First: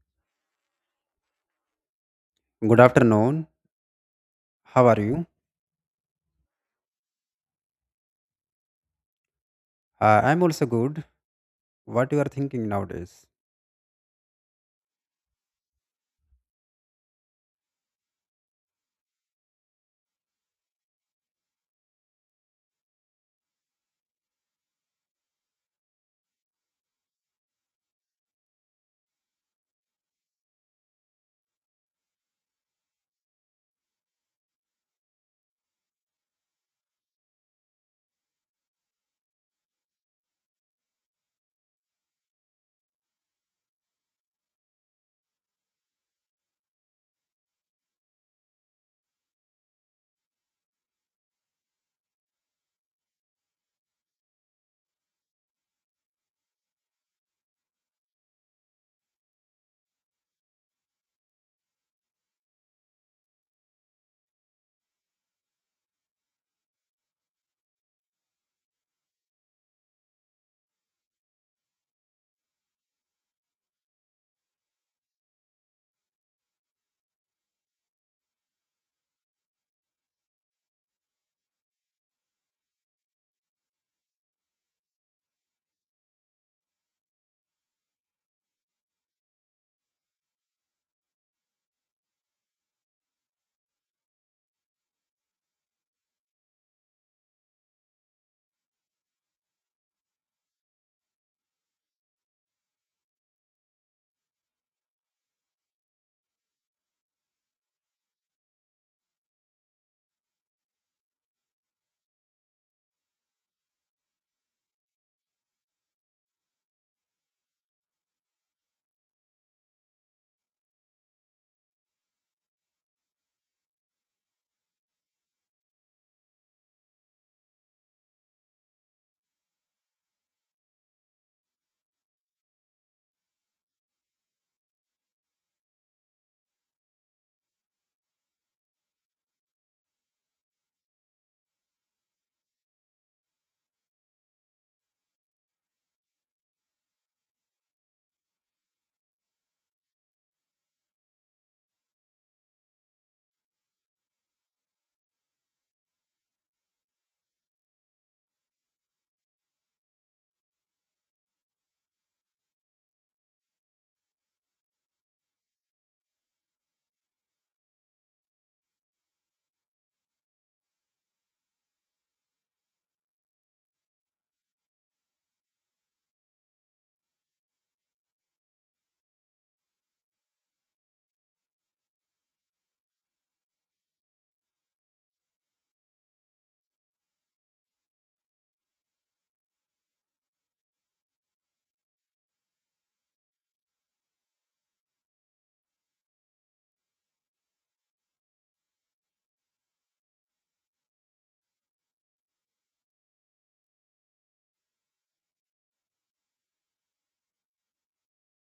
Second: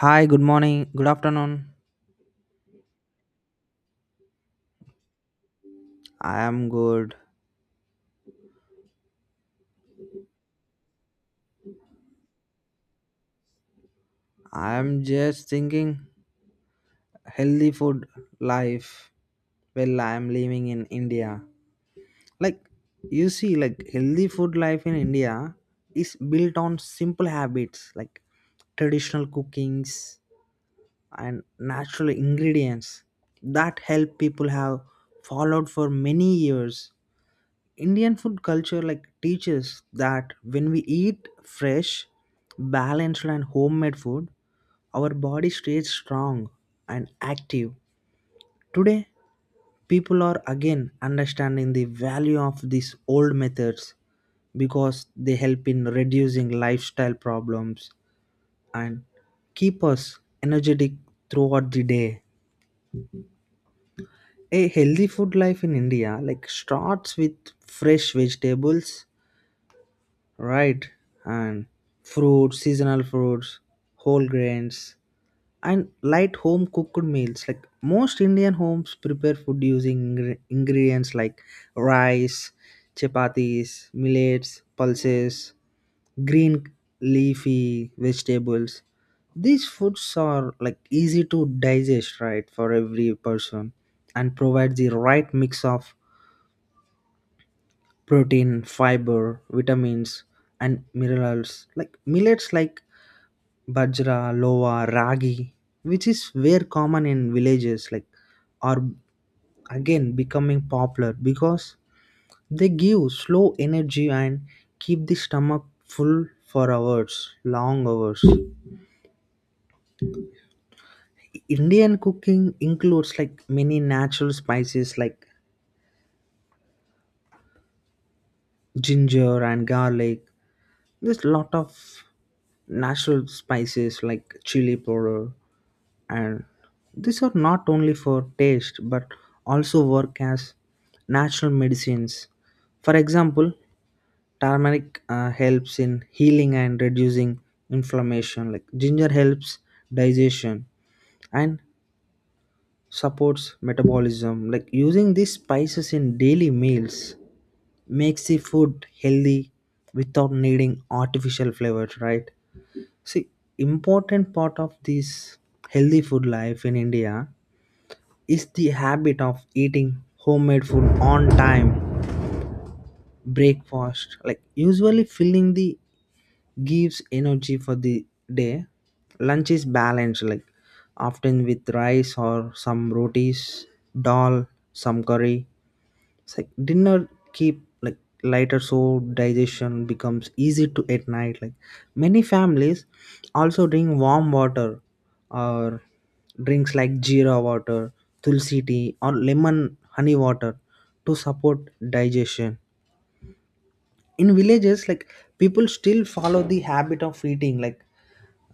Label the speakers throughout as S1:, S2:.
S1: Hi, good morning, good afternoon.
S2: Good afternoon. How are you?
S1: I am good.
S2: I'm also good. What you are thinking nowadays?
S1: I am just thinking healthy food life. Well, I am living in India. Like you see, like healthy food life in India is built on simple habits like traditional cookings and natural ingredients that help people have followed for many years. Indian food culture like teaches that when we eat fresh, balanced and homemade food, our body stays strong and active. Today, people are again understanding the value of these old methods because they help in reducing lifestyle problems and keep us energetic throughout the day. A healthy food life in India like starts with fresh vegetables, right, and fruits, seasonal fruits, whole grains and light home cooked meals. Like most indian homes prepare food using ingredients like rice, chapatis, millets, pulses, green leafy vegetables. These foods are like easy to digest, right, for every person, and provide the right mix of protein, fiber, vitamins, and minerals like millets like bajra, loa, ragi, which is very common in villages, like are again becoming popular because they give slow energy and keep the stomach full for hours, long hours. Indian cooking includes like many natural spices like ginger and garlic. There's a lot of natural spices like chili powder and these are not only for taste but also work as natural medicines. For example, turmeric helps in healing and reducing inflammation. Like ginger helps digestion and supports metabolism. Like using these spices in daily meals makes the food healthy without needing artificial flavors, right? See, important part of this healthy food life in India is the habit of eating homemade food on time. Breakfast like usually filling, the gives energy for the day. Lunch is balanced, like often with rice or some rotis, dal, some curry. It's like dinner keep like lighter so digestion becomes easy to at night. Like many families also drink warm water or drinks like jeera water, tulsi tea or lemon honey water to support digestion. In villages like people still follow the habit of eating like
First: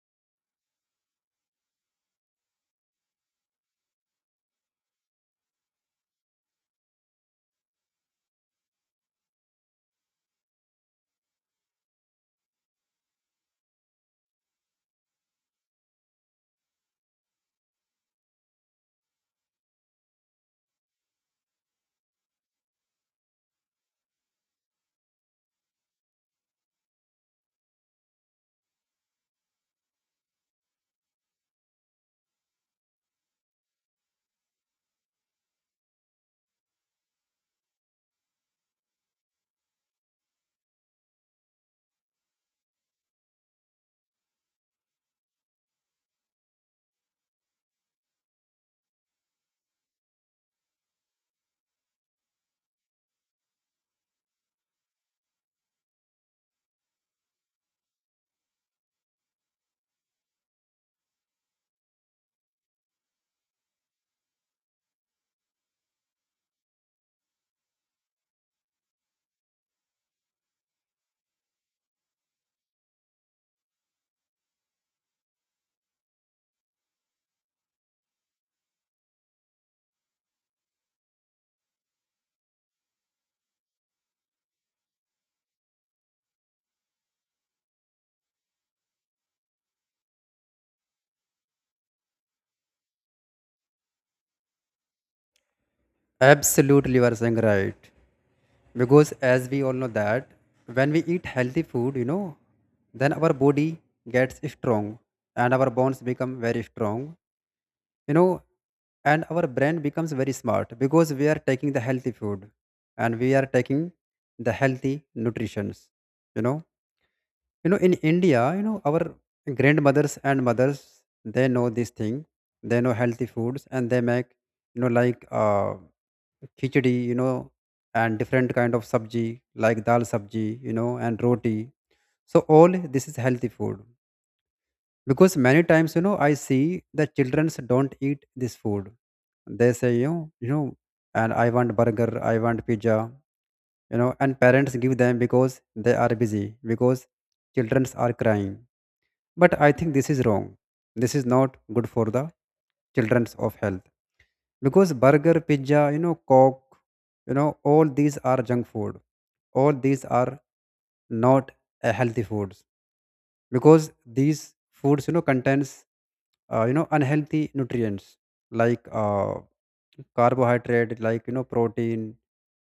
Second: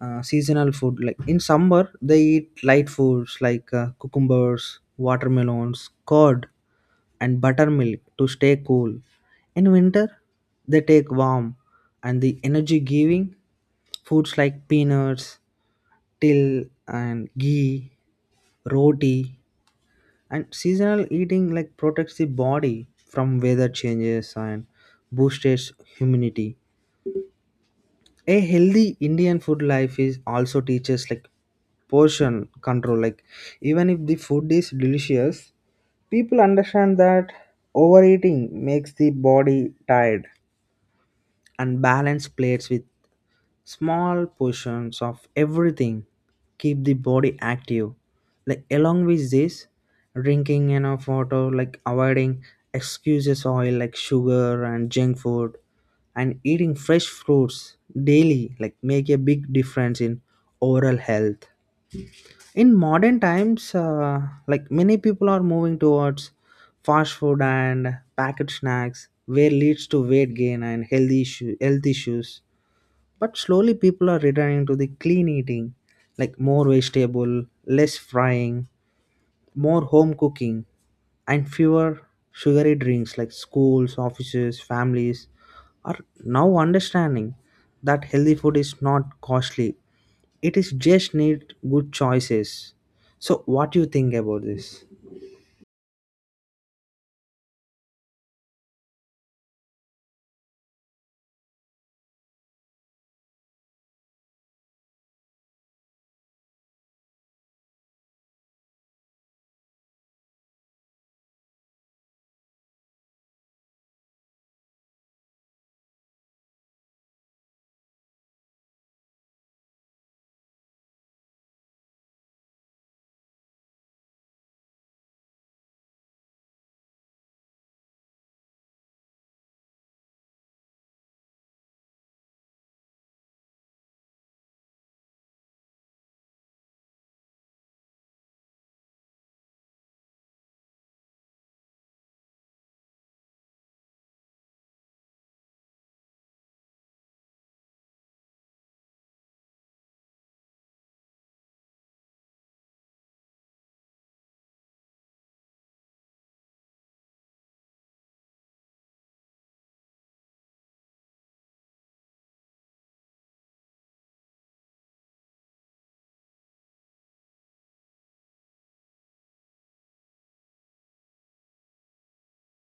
S1: seasonal food. Like in summer they eat light foods like cucumbers, watermelons, curd and buttermilk to stay cool. In winter they take warm and the energy giving foods like peanuts, till and ghee roti, and seasonal eating like protects the body from weather changes and boosts immunity. A healthy indian food life is also teaches like portion control. Like even if the food is delicious, people understand that overeating makes the body tired, and balance plates with small portions of everything keep the body active. Like along with this, drinking enough water, like avoiding excuses oil like sugar and junk food, and eating fresh fruits daily like make a big difference in overall health. In modern times, like many people are moving towards fast food and packaged snacks, where leads to weight gain and health issues, but slowly people are returning to the clean eating, like more vegetable, less frying, more home cooking and fewer sugary drinks. Like schools, offices, families are now understanding that healthy food is not costly, it is just need good choices. So what do you think about this?
S2: Absolutely, you are saying right. Because as we all know that when we eat healthy food, then our body gets strong and our bones become very strong. You know, and our brain becomes very smart because we are taking the healthy food and we are taking the healthy nutritions. You know, in India, our grandmothers and mothers, they know this thing, they know healthy foods, and they make you know like uh, khichdi, and different kind of sabji, like dal sabji, and roti. So all this is healthy food because many times I see the children don't eat this food. They say, you know and I want burger, I want pizza, and parents give them because they are busy, because children are crying. But I think this is wrong. This is not good for the children's of health because burger, pizza, coke, all these are junk food. All these are not a healthy foods because these foods, contains unhealthy nutrients, like carbohydrate, protein,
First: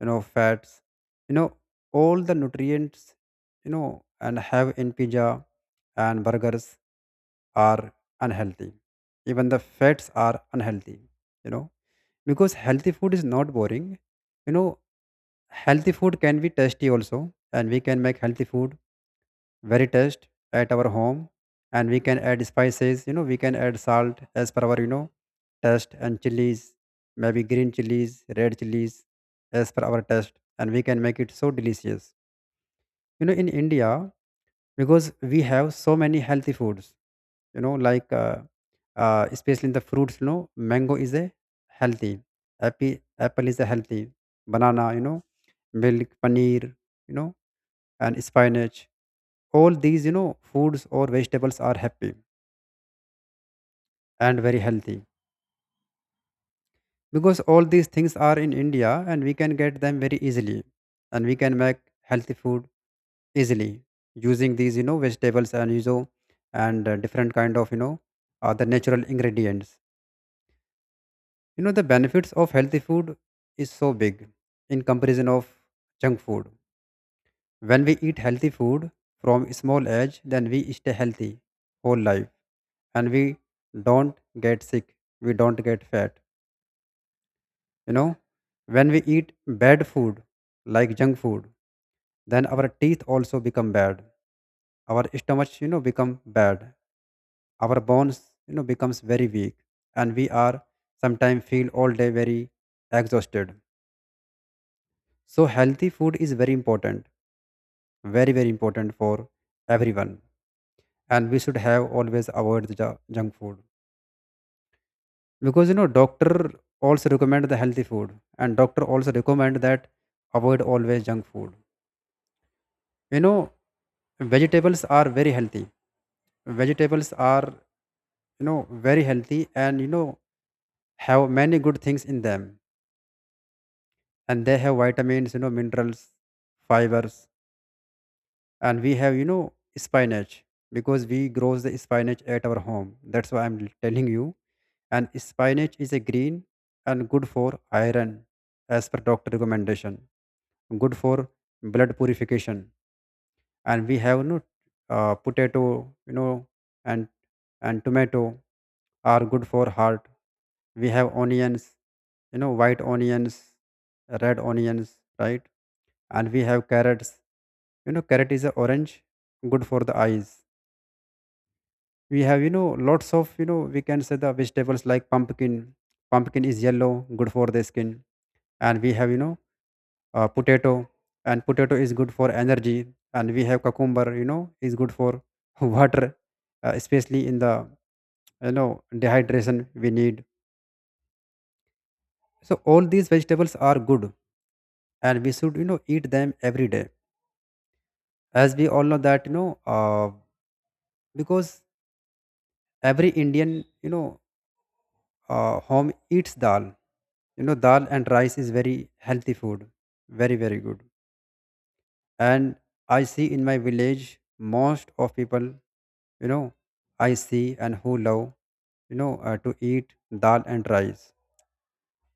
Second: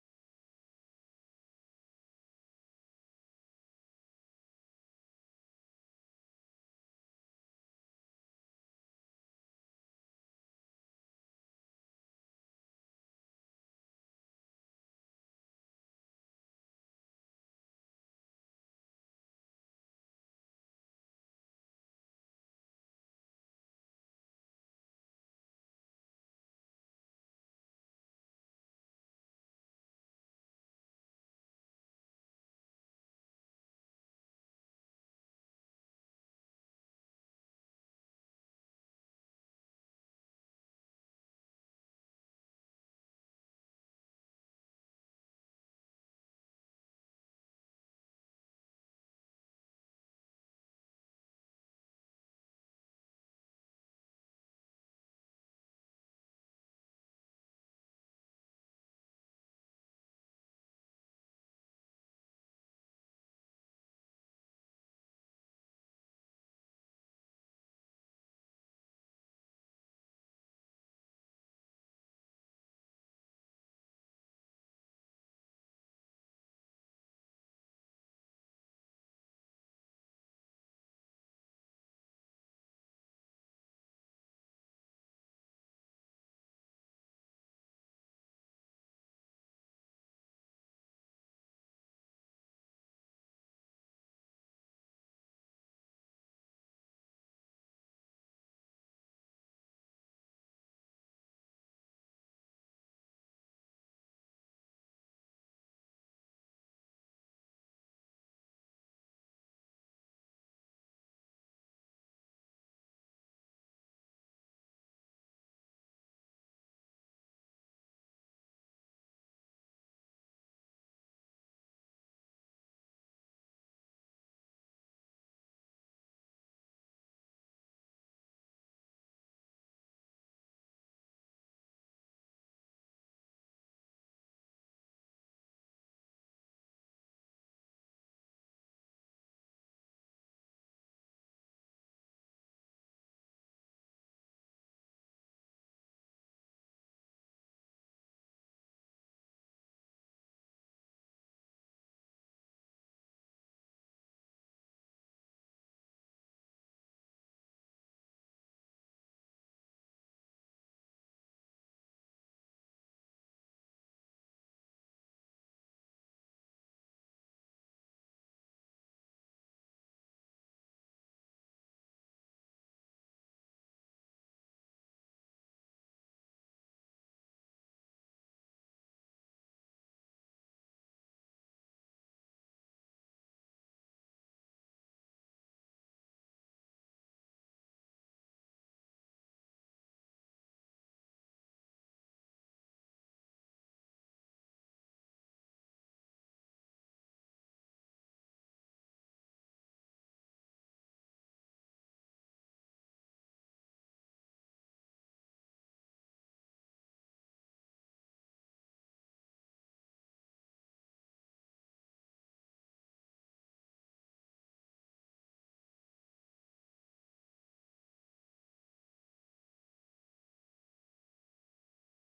S2: fats, you know, all the nutrients, and have in pizza and burgers are unhealthy. Even the fats are unhealthy, you know, because healthy food is not boring. You know, healthy food can be tasty also, and we can make healthy food very taste at our home, and we can add spices, we can add salt as per our, taste and chilies, maybe green chilies, red chilies as per our taste, and we can make it so delicious. In India, because we have so many healthy foods, you know, like. Uh, especially in the fruits, mango is a healthy, apple is a healthy, banana, milk, paneer, you know, and spinach. All these, foods or vegetables are happy and very healthy because all these things are in India and we can get them very easily, and we can make healthy food easily using these, vegetables, and different kind of, the natural ingredients. The benefits of healthy food is so big in comparison of junk food. When we eat healthy food from small age, then we stay healthy whole life and we don't get sick. We don't get fat. You know, when we eat bad food like junk food, then our teeth also become bad. Our stomachs, become bad. Our bones, becomes very weak, and we are sometimes feel all day very exhausted. So healthy food is very important, very, very important for everyone, and we should have always avoid the junk food because doctor also recommend the healthy food, and doctor also recommend that avoid always junk food. You know, vegetables are very healthy. Vegetables are very healthy, and have many good things in them, and they have vitamins, minerals, fibers, and we have spinach because we grows the spinach at our home. That's why I'm telling you. And spinach is a green and good for iron, as per doctor recommendation, good for blood purification. And we have no potato, you know and tomato are good for heart. We have onions, white onions, red onions, right. And we have carrots. Carrot is a orange, good for the eyes. We have lots of, we can say, the vegetables like pumpkin. Pumpkin is yellow, good for the skin. And we have potato, and potato is good for energy. And we have cucumber, is good for water, especially in the, dehydration we need. So all these vegetables are good, and we should eat them every day. As we all know that, uh, because every Indian, home eats dal. Dal and rice is very healthy food, very, very good. And I see in my village, most of people, you know I see, and who love, to eat dal and rice.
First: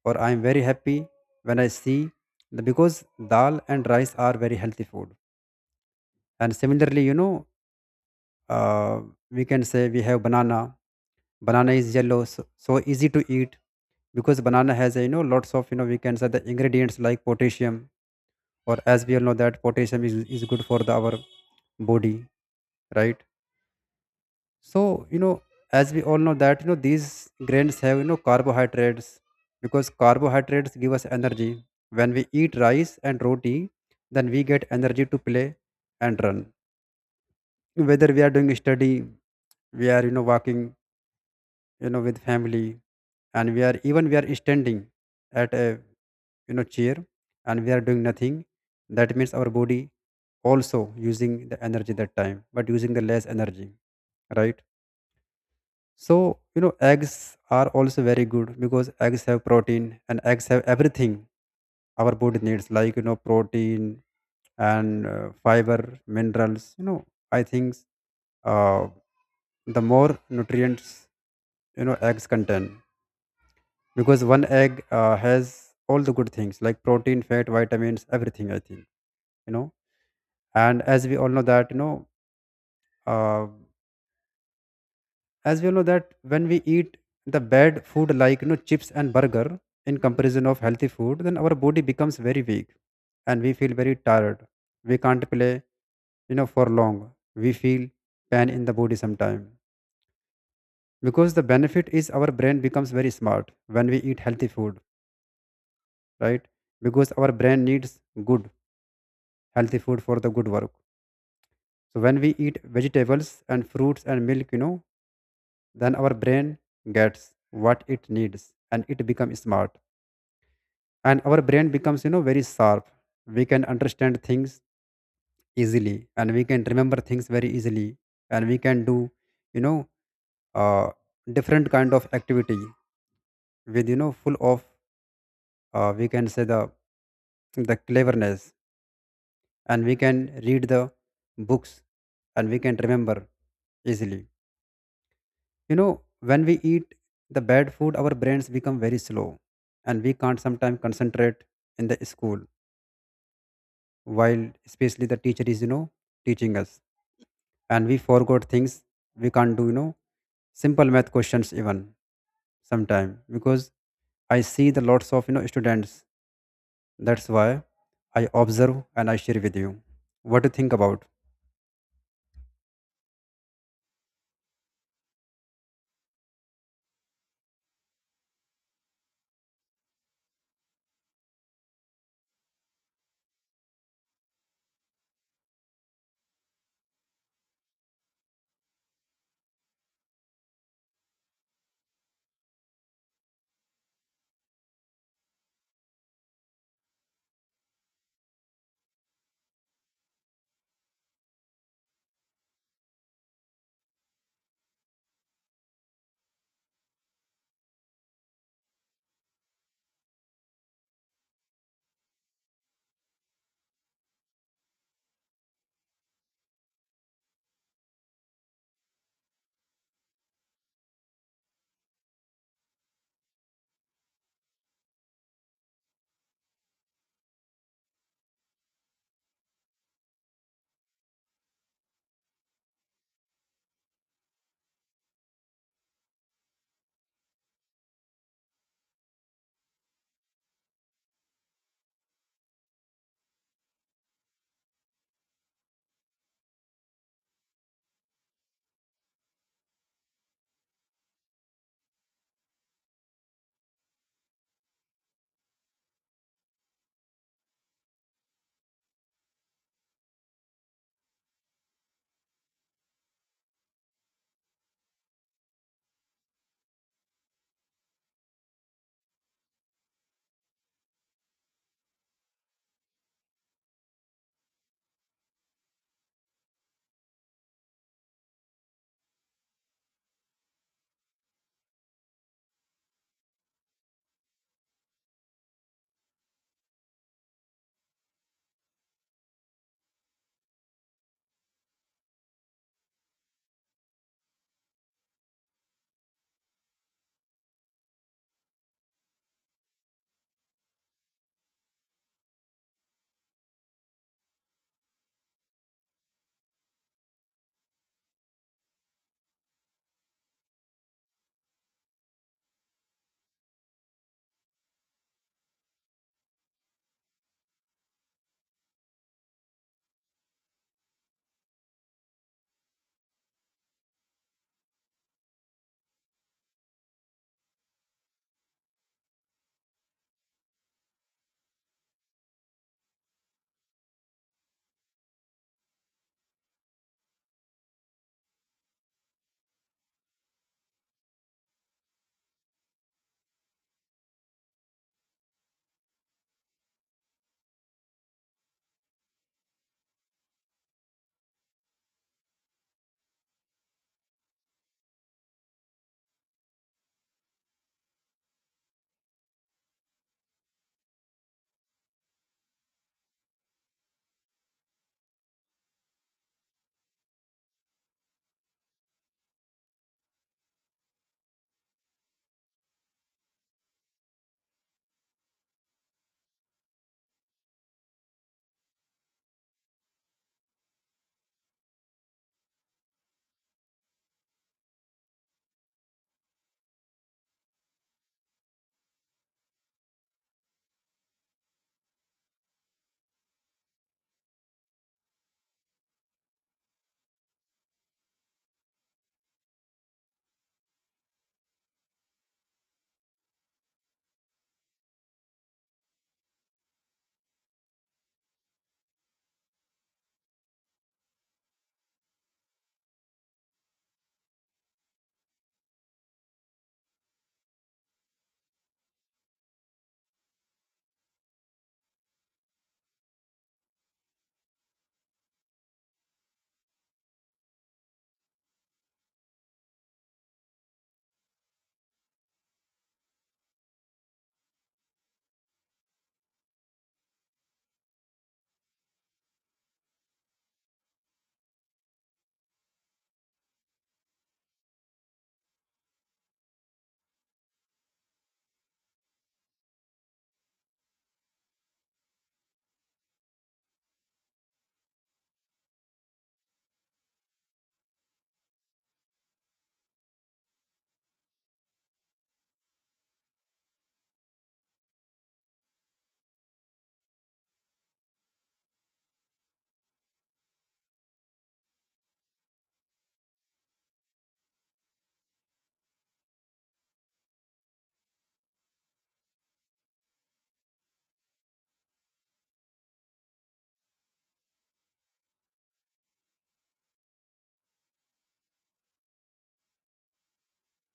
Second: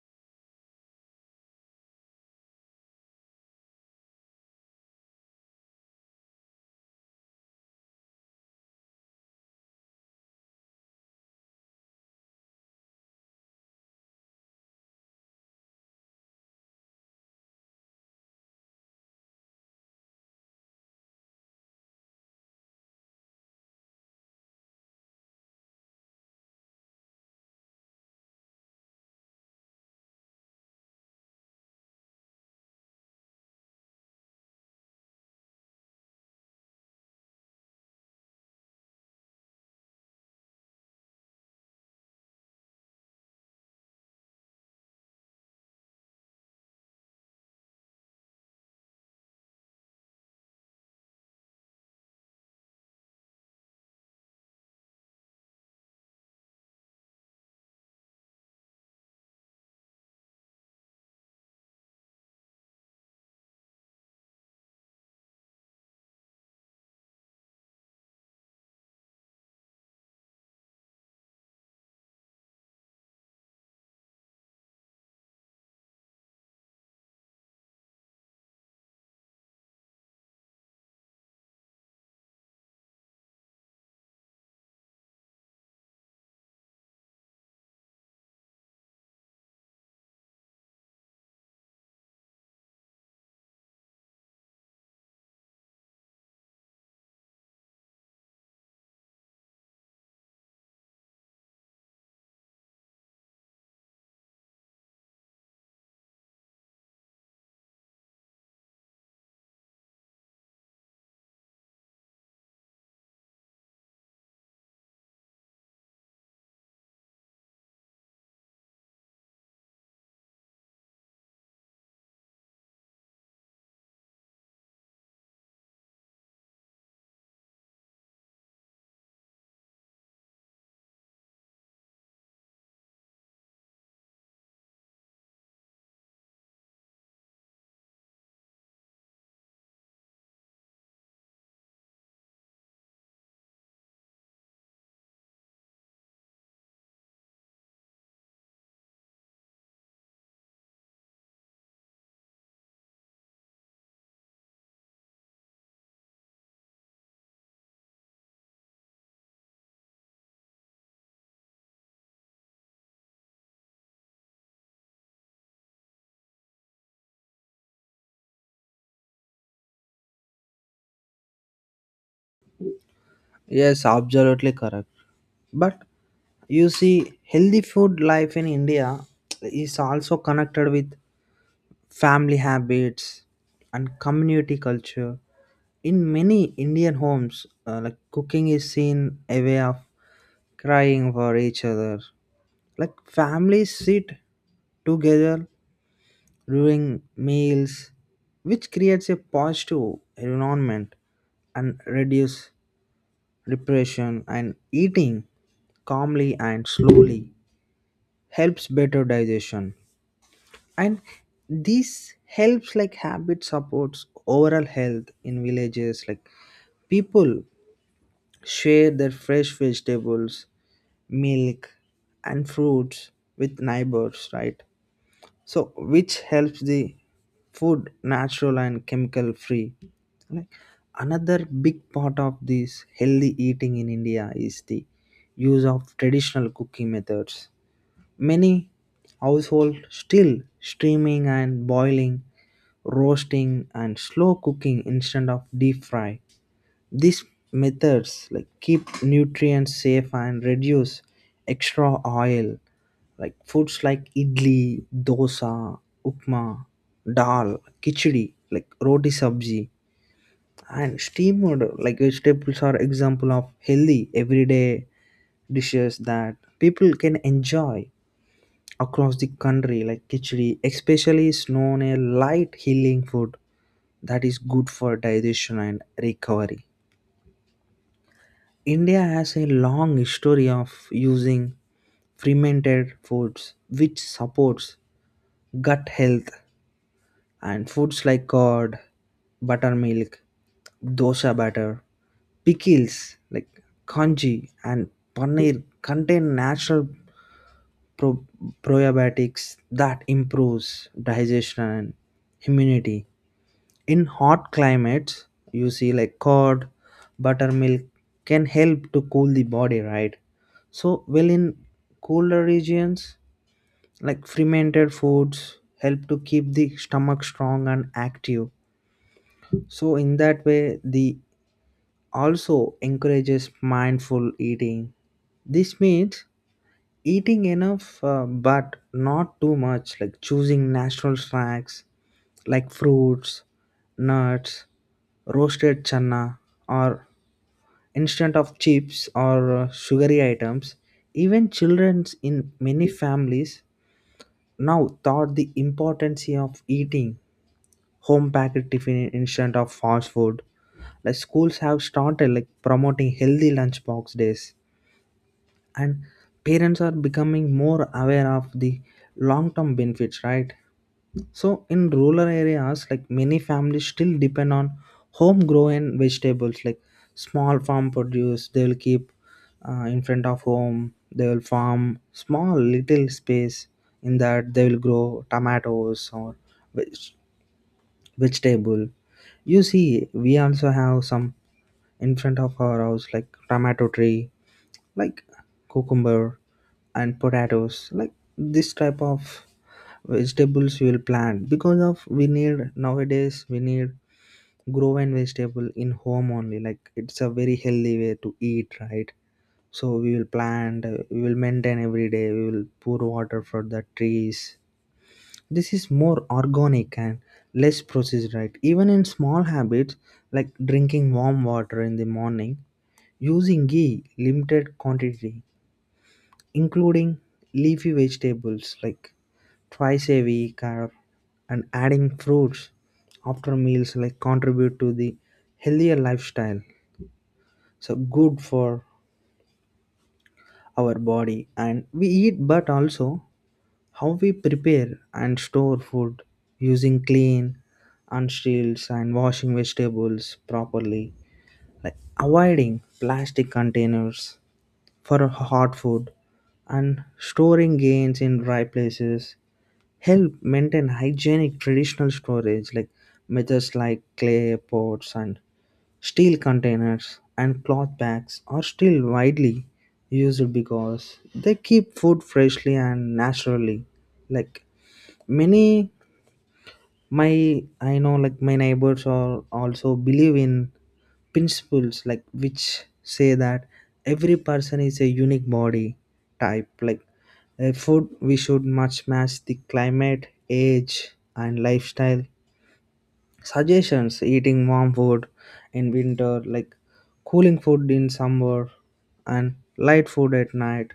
S2: Or I am very happy when I see because dal and rice are very healthy food. And similarly, uh, we can say, we have banana. Banana is yellow, so easy to eat because banana has a, lots of, we can say, the ingredients like potassium. Or as we all know that potassium is good for the, our body, right. So as we all know that, these grains have, carbohydrates, because carbohydrates give us energy. When we eat rice and roti, then we get energy to play and run, whether we are doing study, we are walking, with family, and we are, even we are standing at a, chair, and we are doing nothing. That means our body also using the energy that time, but using the less energy, right. So eggs are also very good because eggs have protein, and eggs have everything our body needs, like, protein and fiber, minerals. I think, uh, the more nutrients, eggs contain, because one egg has all the good things like protein, fat, vitamins, everything, I think. you know and as we all know that, uh, as we all know that when we eat the bad food like, chips and burger, in comparison of healthy food, then our body becomes very weak and we feel very tired. We can't play, for long. We feel pain in the body sometime. Because the benefit is, our brain becomes very smart when we eat healthy food, right. Because our brain needs good healthy food for the good work. So when we eat vegetables and fruits and milk, then our brain gets what it needs and it becomes smart. And our brain becomes, very sharp. We can understand things easily, and we can remember things very easily, and we can do, you know uh, different kind of activity with, full of, we can say, the cleverness. And we can read the books, and we can remember easily. When we eat the bad food, our brains become very slow, and we can't sometimes concentrate in the school, while especially the teacher is, teaching us. And we forgot things. We can't do, simple math questions even sometime, because I see the lots of, students. That's why I observe and I share with you. What do you think about?
S1: Yes, absolutely correct, but you see healthy food life in india is also connected with family habits and community culture. In many Indian homes, like cooking is seen a way of crying for each other. Like families sit together during meals, which creates a positive environment and reduce depression, and eating calmly and slowly helps better digestion, and this helps like habit supports overall health. In villages like people share their fresh vegetables, milk and fruits with neighbors, right? So which helps the food natural and chemical free. Like another big part of this healthy eating in india is the use of traditional cooking methods. Many households still steaming and boiling, roasting and slow cooking instead of deep fry. These methods like keep nutrients safe and reduce extra oil. Like foods like idli, dosa, upma, dal khichdi, like roti sabji and steamed like vegetables are example of healthy everyday dishes that people can enjoy across the country. Like khichdi especially is known a light healing food that is good for digestion and recovery. India has a long history of using fermented foods, which supports gut health. And foods like curd, buttermilk, dosa batter, pickles like kanji and paneer contain natural pro- probiotics that improves digestion and immunity. In hot climates you see like curd, buttermilk can help to cool the body, right? So well in cooler regions like fermented foods help to keep the stomach strong and active. So in that way the also encourages mindful eating. This means eating enough but not too much, like choosing natural snacks like fruits, nuts, roasted chana, or instead of chips or sugary items. Even children in many families now thought the importance of eating home packaged tiffin instead of fast food. Like schools have started like promoting healthy lunchbox days, and parents are becoming more aware of the long term benefits, right? So in rural areas like many families still depend on homegrown vegetables like small farm produce. They will keep in front of home, they will farm small little space, in that they will grow tomatoes or veg- vegetable. You see we also have some in front of our house like tomato tree, like cucumber and potatoes. Like this type of vegetables we will plant, because of we need nowadays, we need grow and vegetable in home only. Like it's a very healthy way to eat, right? So we will plant, we will maintain every day, we will pour water for the trees. This is more organic and less processed, right? Even in small habits like drinking warm water in the morning, using ghee limited quantity, including leafy vegetables like twice a week or and adding fruits after meals like contribute to the healthier lifestyle. So good for our body, and we eat but also how we prepare and store food, using clean and shields and washing vegetables properly, like avoiding plastic containers for hot food, and storing grains in dry places help maintain hygienic traditional storage. Like methods like clay pots and steel containers and cloth bags are still widely used because they keep food freshly and naturally. Like many, my, I know like my neighbors are also believe in principles like which say that every person is a unique body type. Like a food we should much match the climate, age and lifestyle suggestions. Eating warm food in winter, like cooling food in summer and light food at night.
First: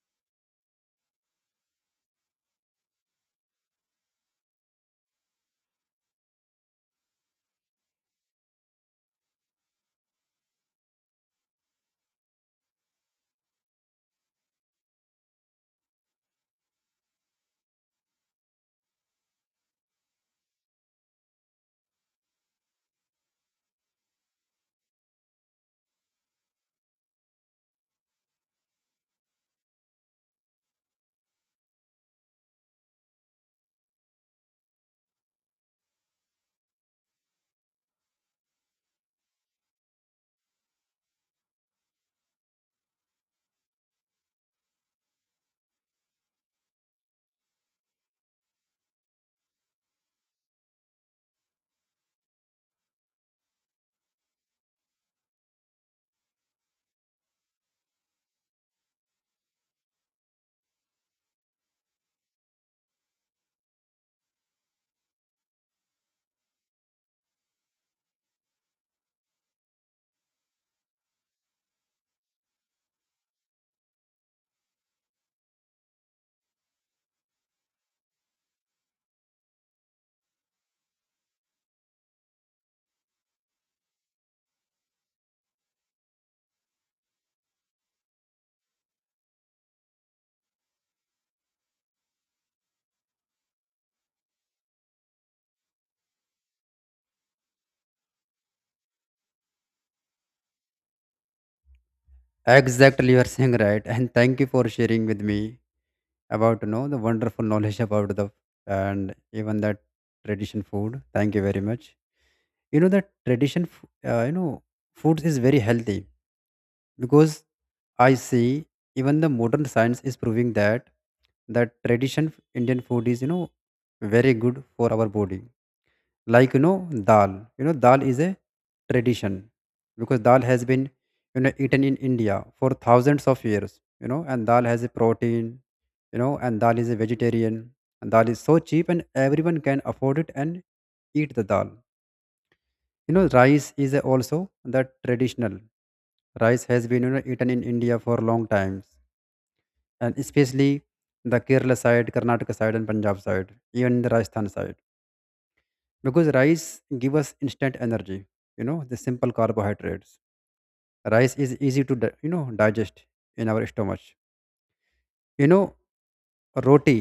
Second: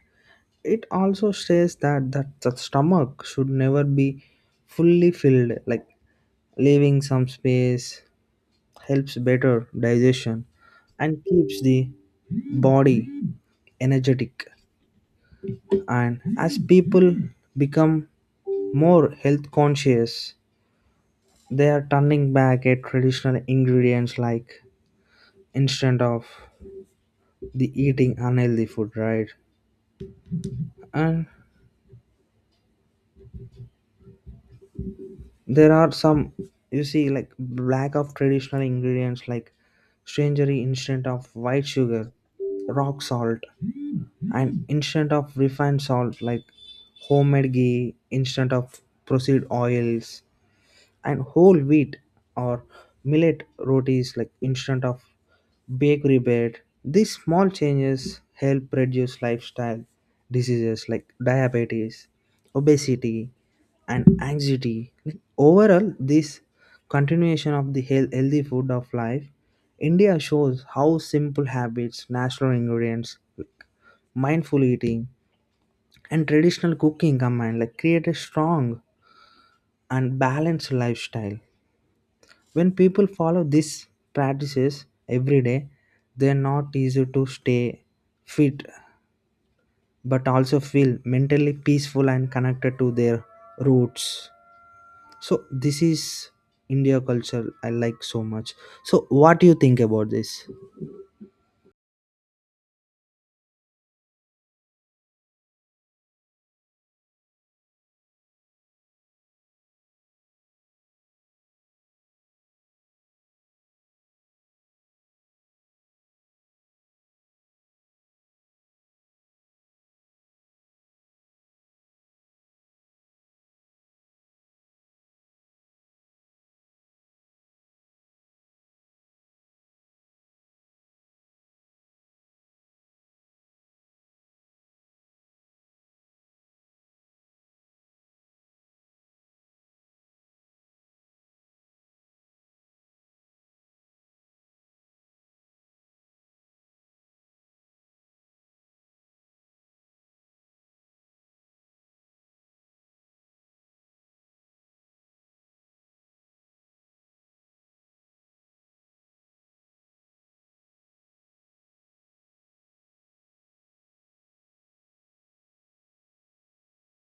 S1: It also says that the stomach should never be fully filled. Like leaving some space helps better digestion and keeps the body energetic. And as people become more health conscious, they are turning back at traditional ingredients, like instead of the eating unhealthy food, right? And there are some, you see, like lack of traditional ingredients like strangery instead of white sugar, rock salt and instant of refined salt, like homemade ghee instant of proceed oils, and whole wheat or millet rotis like instant of bakery bread. These small changes help reduce lifestyle diseases like diabetes, obesity and anxiety. Like, overall this continuation of the healthy food of life india shows how simple habits, natural ingredients, mindful eating and traditional cooking combined like create a strong and balanced lifestyle. When people follow these practices every day, they're not easy to stay fit but also feel mentally peaceful and connected to their roots. So this is india culture I like so much. So what do you think about this?
S2: Exactly, you are saying right. And thank you for sharing with me about, the wonderful knowledge about the, and even that tradition food. Thank you very much. That tradition, foods is very healthy because I see even the modern science is proving that, that tradition Indian food is, very good for our body. Like, dal, dal is a tradition because dal has been, eaten in India for thousands of years. And dal has a protein, and dal is a vegetarian, and dal is so cheap and everyone can afford it and eat the dal. Rice is a also the traditional. Rice has been, eaten in India for long times. And especially the Kerala side, Karnataka side, and Punjab side, even the Rajasthan side. Because rice give us instant energy, the simple carbohydrates. Rice is easy to digest in our stomach. you know roti,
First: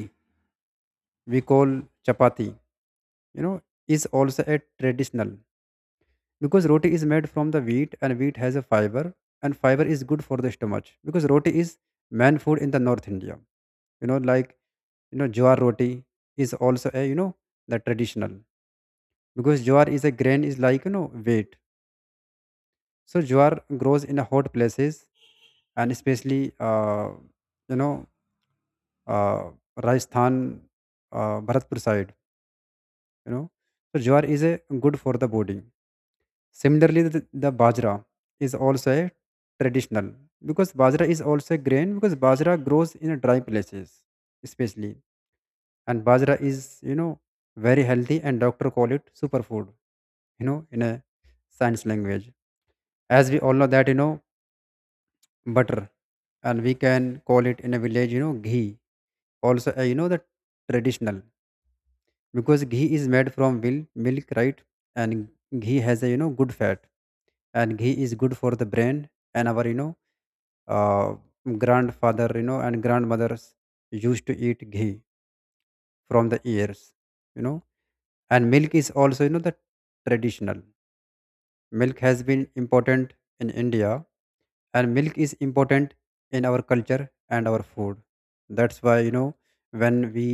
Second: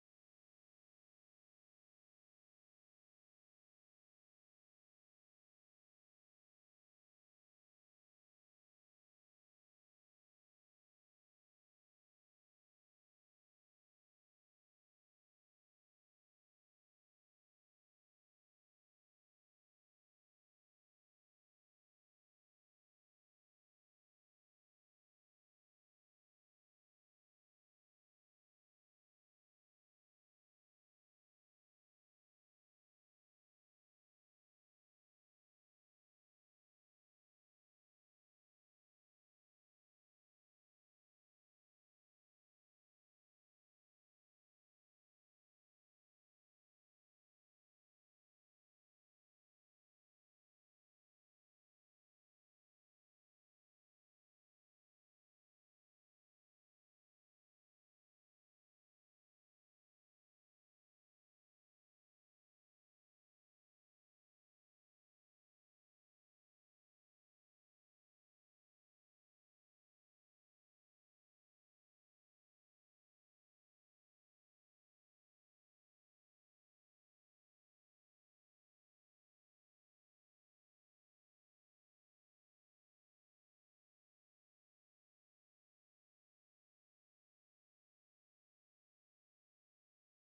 S2: we call chapati, know is also a traditional, because roti is made from the wheat, and wheat has a fiber, and fiber is good for the stomach. Because roti is man food in the north India. you know like jowar roti is also a, the traditional, because jowar is a grain, is like, wheat. So jowar grows in a hot places, and especially, uh, you know uh, Rajasthan, Bharatpur side. You know, so jowar is a good for the body. Similarly, the bajra is also a traditional because bajra is also a grain. Because bajra grows in a dry places, especially, and bajra is, very healthy, and doctor call it superfood. You know, in a science language, as we all know that butter and we can call it in a village ghee also the traditional because ghee is made from milk, right? And ghee has a good fat, and ghee is good for the brain. And our uh, grandfather and grandmothers used to eat ghee from the ears, you know and milk is also the traditional. Milk has been important in India, and milk is important in our culture and our food. That's why, when we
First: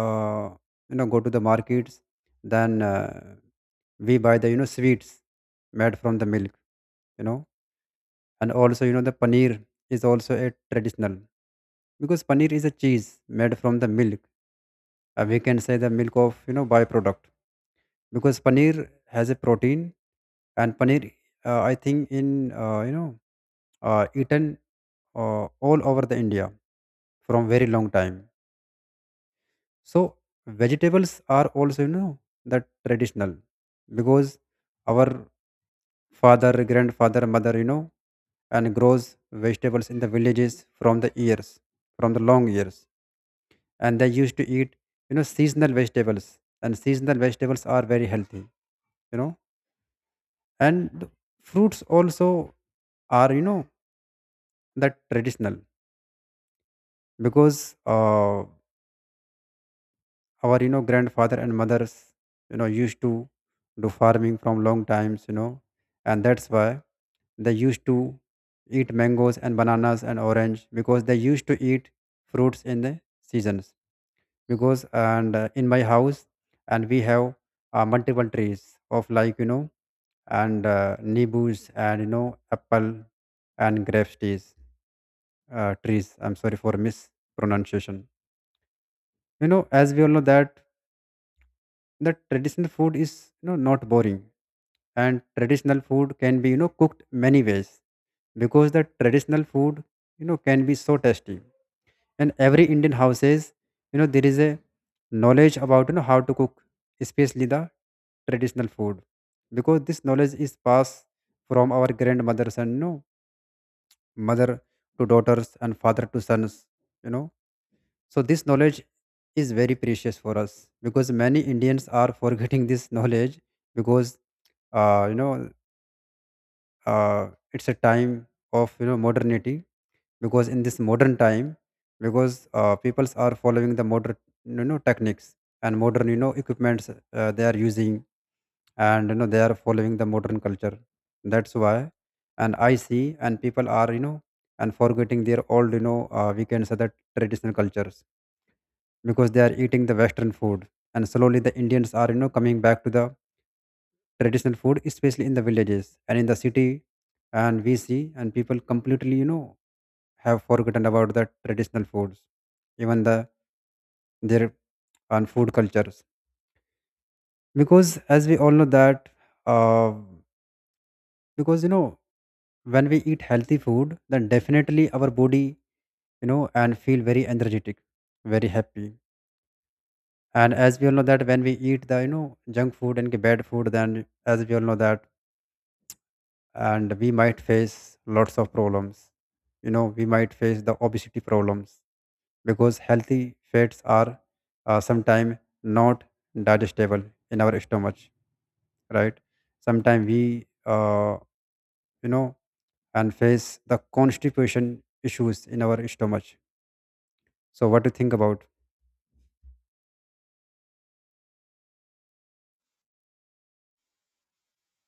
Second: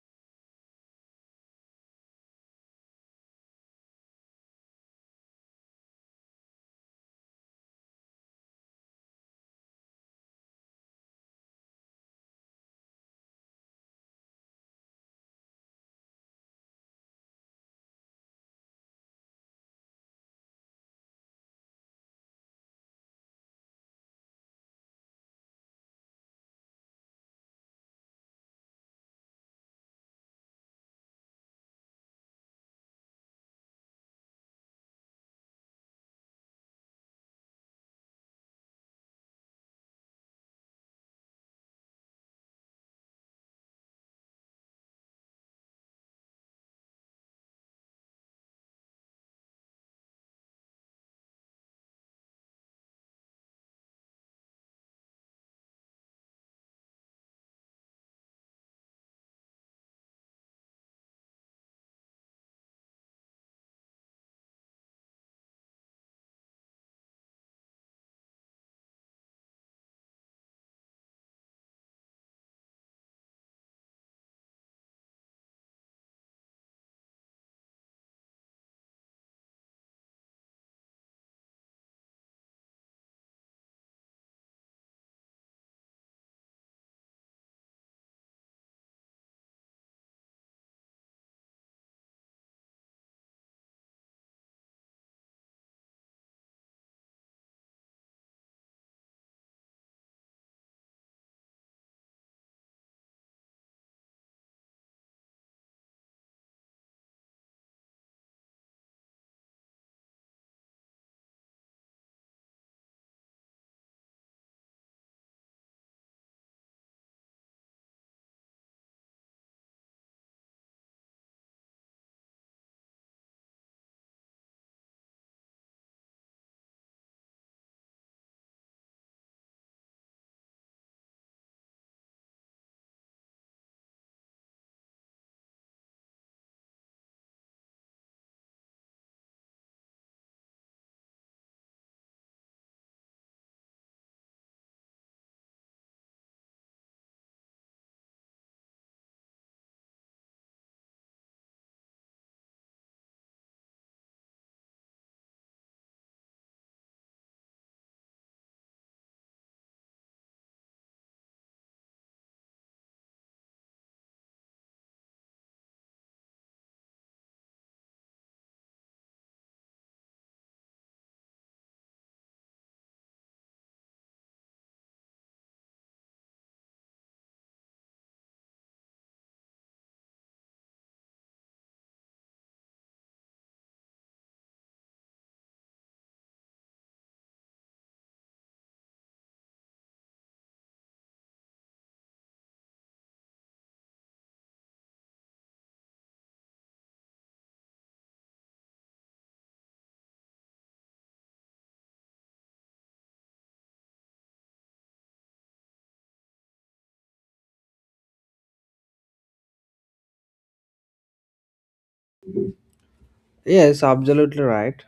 S2: uh, go to the markets, then we buy the sweets made from the milk, you know and also the paneer is also a traditional, because paneer is a cheese made from the milk. We can say the milk of byproduct, because paneer has a protein. And paneer, I think, in uh, you know eaten all over the India from very long time. So vegetables are also the traditional, because our father, grandfather, mother, and grows vegetables in the villages from the years, from the long years, and they used to eat seasonal vegetables, and seasonal vegetables are very healthy, you know, and the fruits also are that traditional, because. Our grandfather and mothers used to do farming from long times, and that's why they used to eat mangoes and bananas and orange, because they used to eat fruits in the seasons. Because and in my house and we have multiple trees of like and nibus and apple and grapes trees, trees. I'm sorry for mispronunciation. You know, as we all know that the traditional food is not boring, and traditional food can be cooked many ways, because the traditional food, can be so tasty. And every indian houses, there is a knowledge about how to cook, especially the traditional food, because this knowledge is passed from our grandmothers and mother to daughters and father to sons, you know so, this knowledge is very precious for us, because many Indians are forgetting this knowledge, because uh, you know it's a time of modernity. Because in this modern time, because peoples are following the modern techniques, and modern equipments they are using, and they are following the modern culture. That's why and I see and people are and forgetting their old we can say that traditional cultures, because they are eating the western food. And slowly the Indians are coming back to the traditional food, especially in the villages and in the city, and we see and people completely have forgotten about the traditional foods, even the their and food cultures. Because as we all know that uh, because when we eat healthy food, then definitely our body and feel very energetic, very happy. And as we all know that when we eat the junk food and the bad food, then as we all know that and we might face lots of problems, we might face the obesity problems, because healthy fats are sometimes not digestible in our stomach, right? Sometimes we you know and face the constipation issues in our stomach. So what do you think about?
S1: Yes, absolutely right,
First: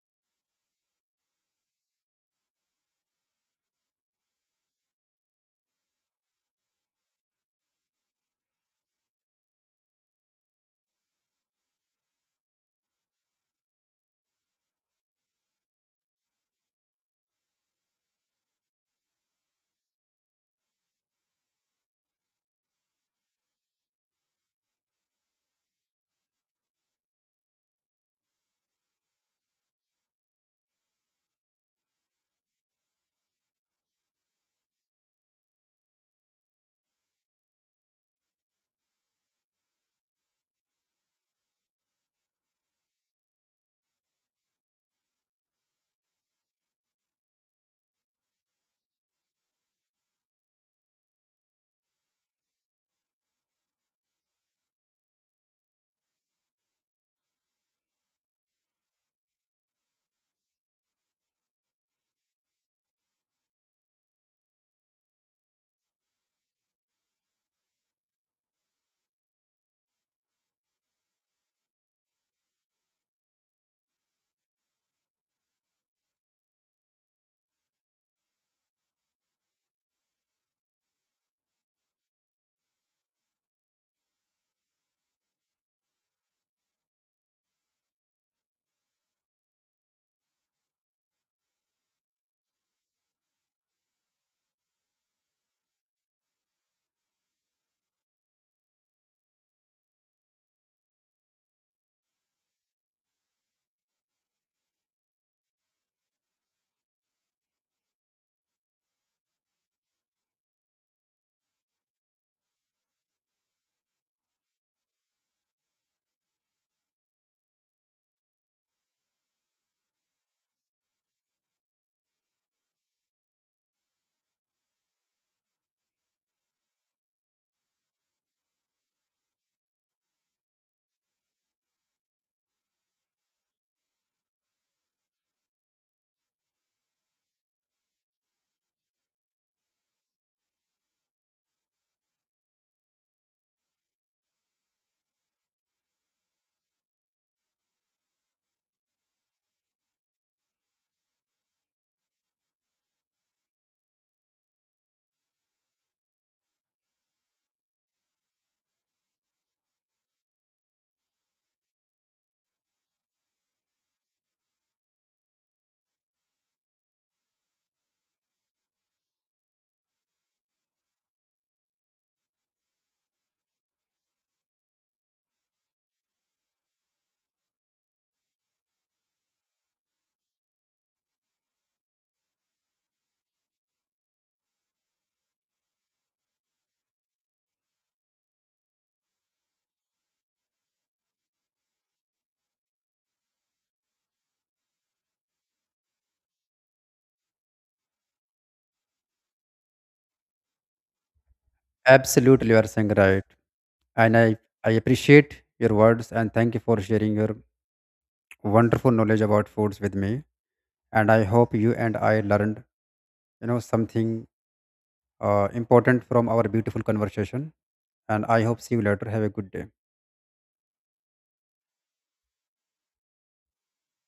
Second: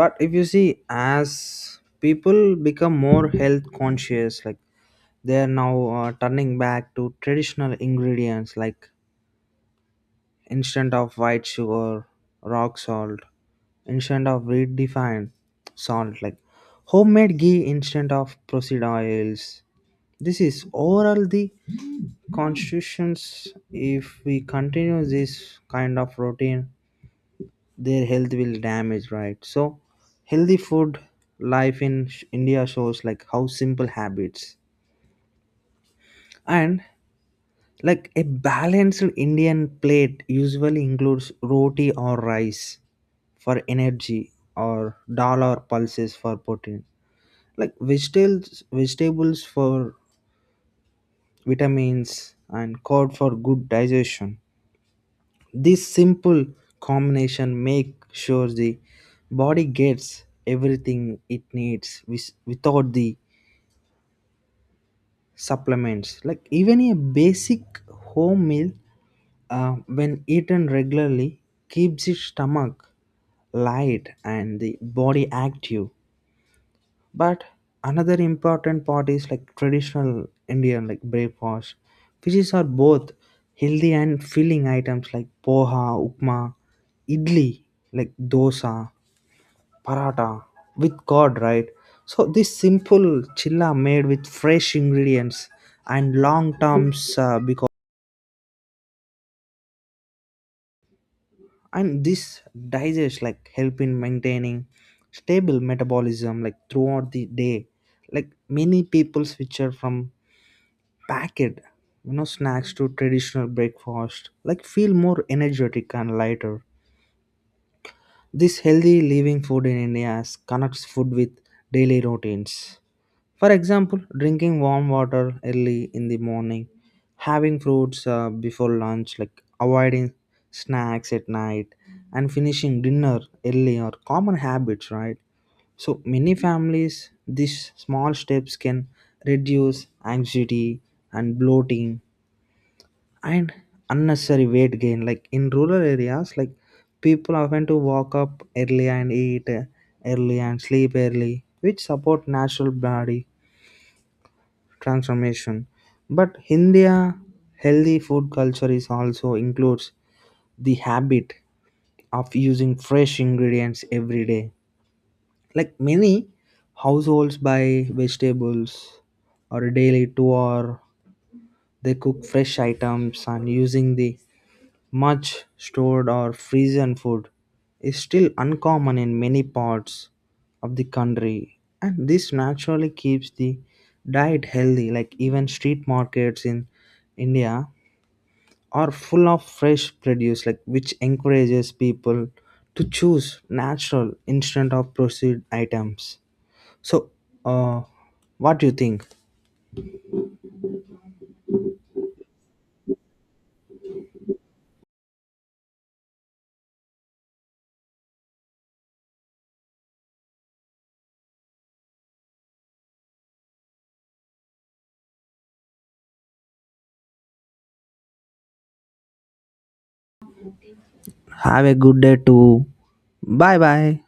S1: but if you see as people become more health conscious, like they are now turning back to traditional ingredients like instead of white sugar, rock salt, instead of redefined salt, like homemade ghee instead of processed oils. This is overall the constitutions. If we continue this kind of routine, their health will damage, right? So, healthy food life in India shows like how simple habits and like a balanced Indian plate usually includes roti or rice for energy, or dal or pulses for protein. Like vegetables for vitamins and curd for good digestion. This simple combination make sure the body gets everything it needs with, without the supplements. Like even a basic home meal when eaten regularly keeps the stomach light and the body active. But another important part is like traditional indian like breakfast, which is are both healthy and filling items like poha, upma, idli, like dosa, paratha with curd, right? So this simple chilla made with fresh ingredients and long terms, because and this digest like help in maintaining stable metabolism like throughout the day. Like many people switch are from packet, snacks to traditional breakfast like feel more energetic and lighter. This healthy living food in india connects food with daily routines. For example, drinking warm water early in the morning, having fruits before lunch, like avoiding snacks at night, and finishing dinner early are common habits, right? So, many families, these small steps can reduce anxiety and bloating and unnecessary weight gain. Like in rural areas, like people often to walk up early and eat early and sleep early, which support natural body transformation. But India healthy food culture is also includes the habit of using fresh ingredients every day. Like many households buy vegetables or daily two or they cook fresh items, and using the much stored or frozen food is still uncommon in many parts of the country, and this naturally keeps the diet healthy. Like even street markets in india are full of fresh produce, like which encourages people to choose natural instead of processed items. So uh what do you think?
S2: Absolutely, you are saying right. And I appreciate your words, and thank you for sharing your wonderful knowledge about foods with me. And I hope you and I learned something important from our beautiful conversation. And I hope see you later, have a good day.
S1: Have a good day too. Bye bye.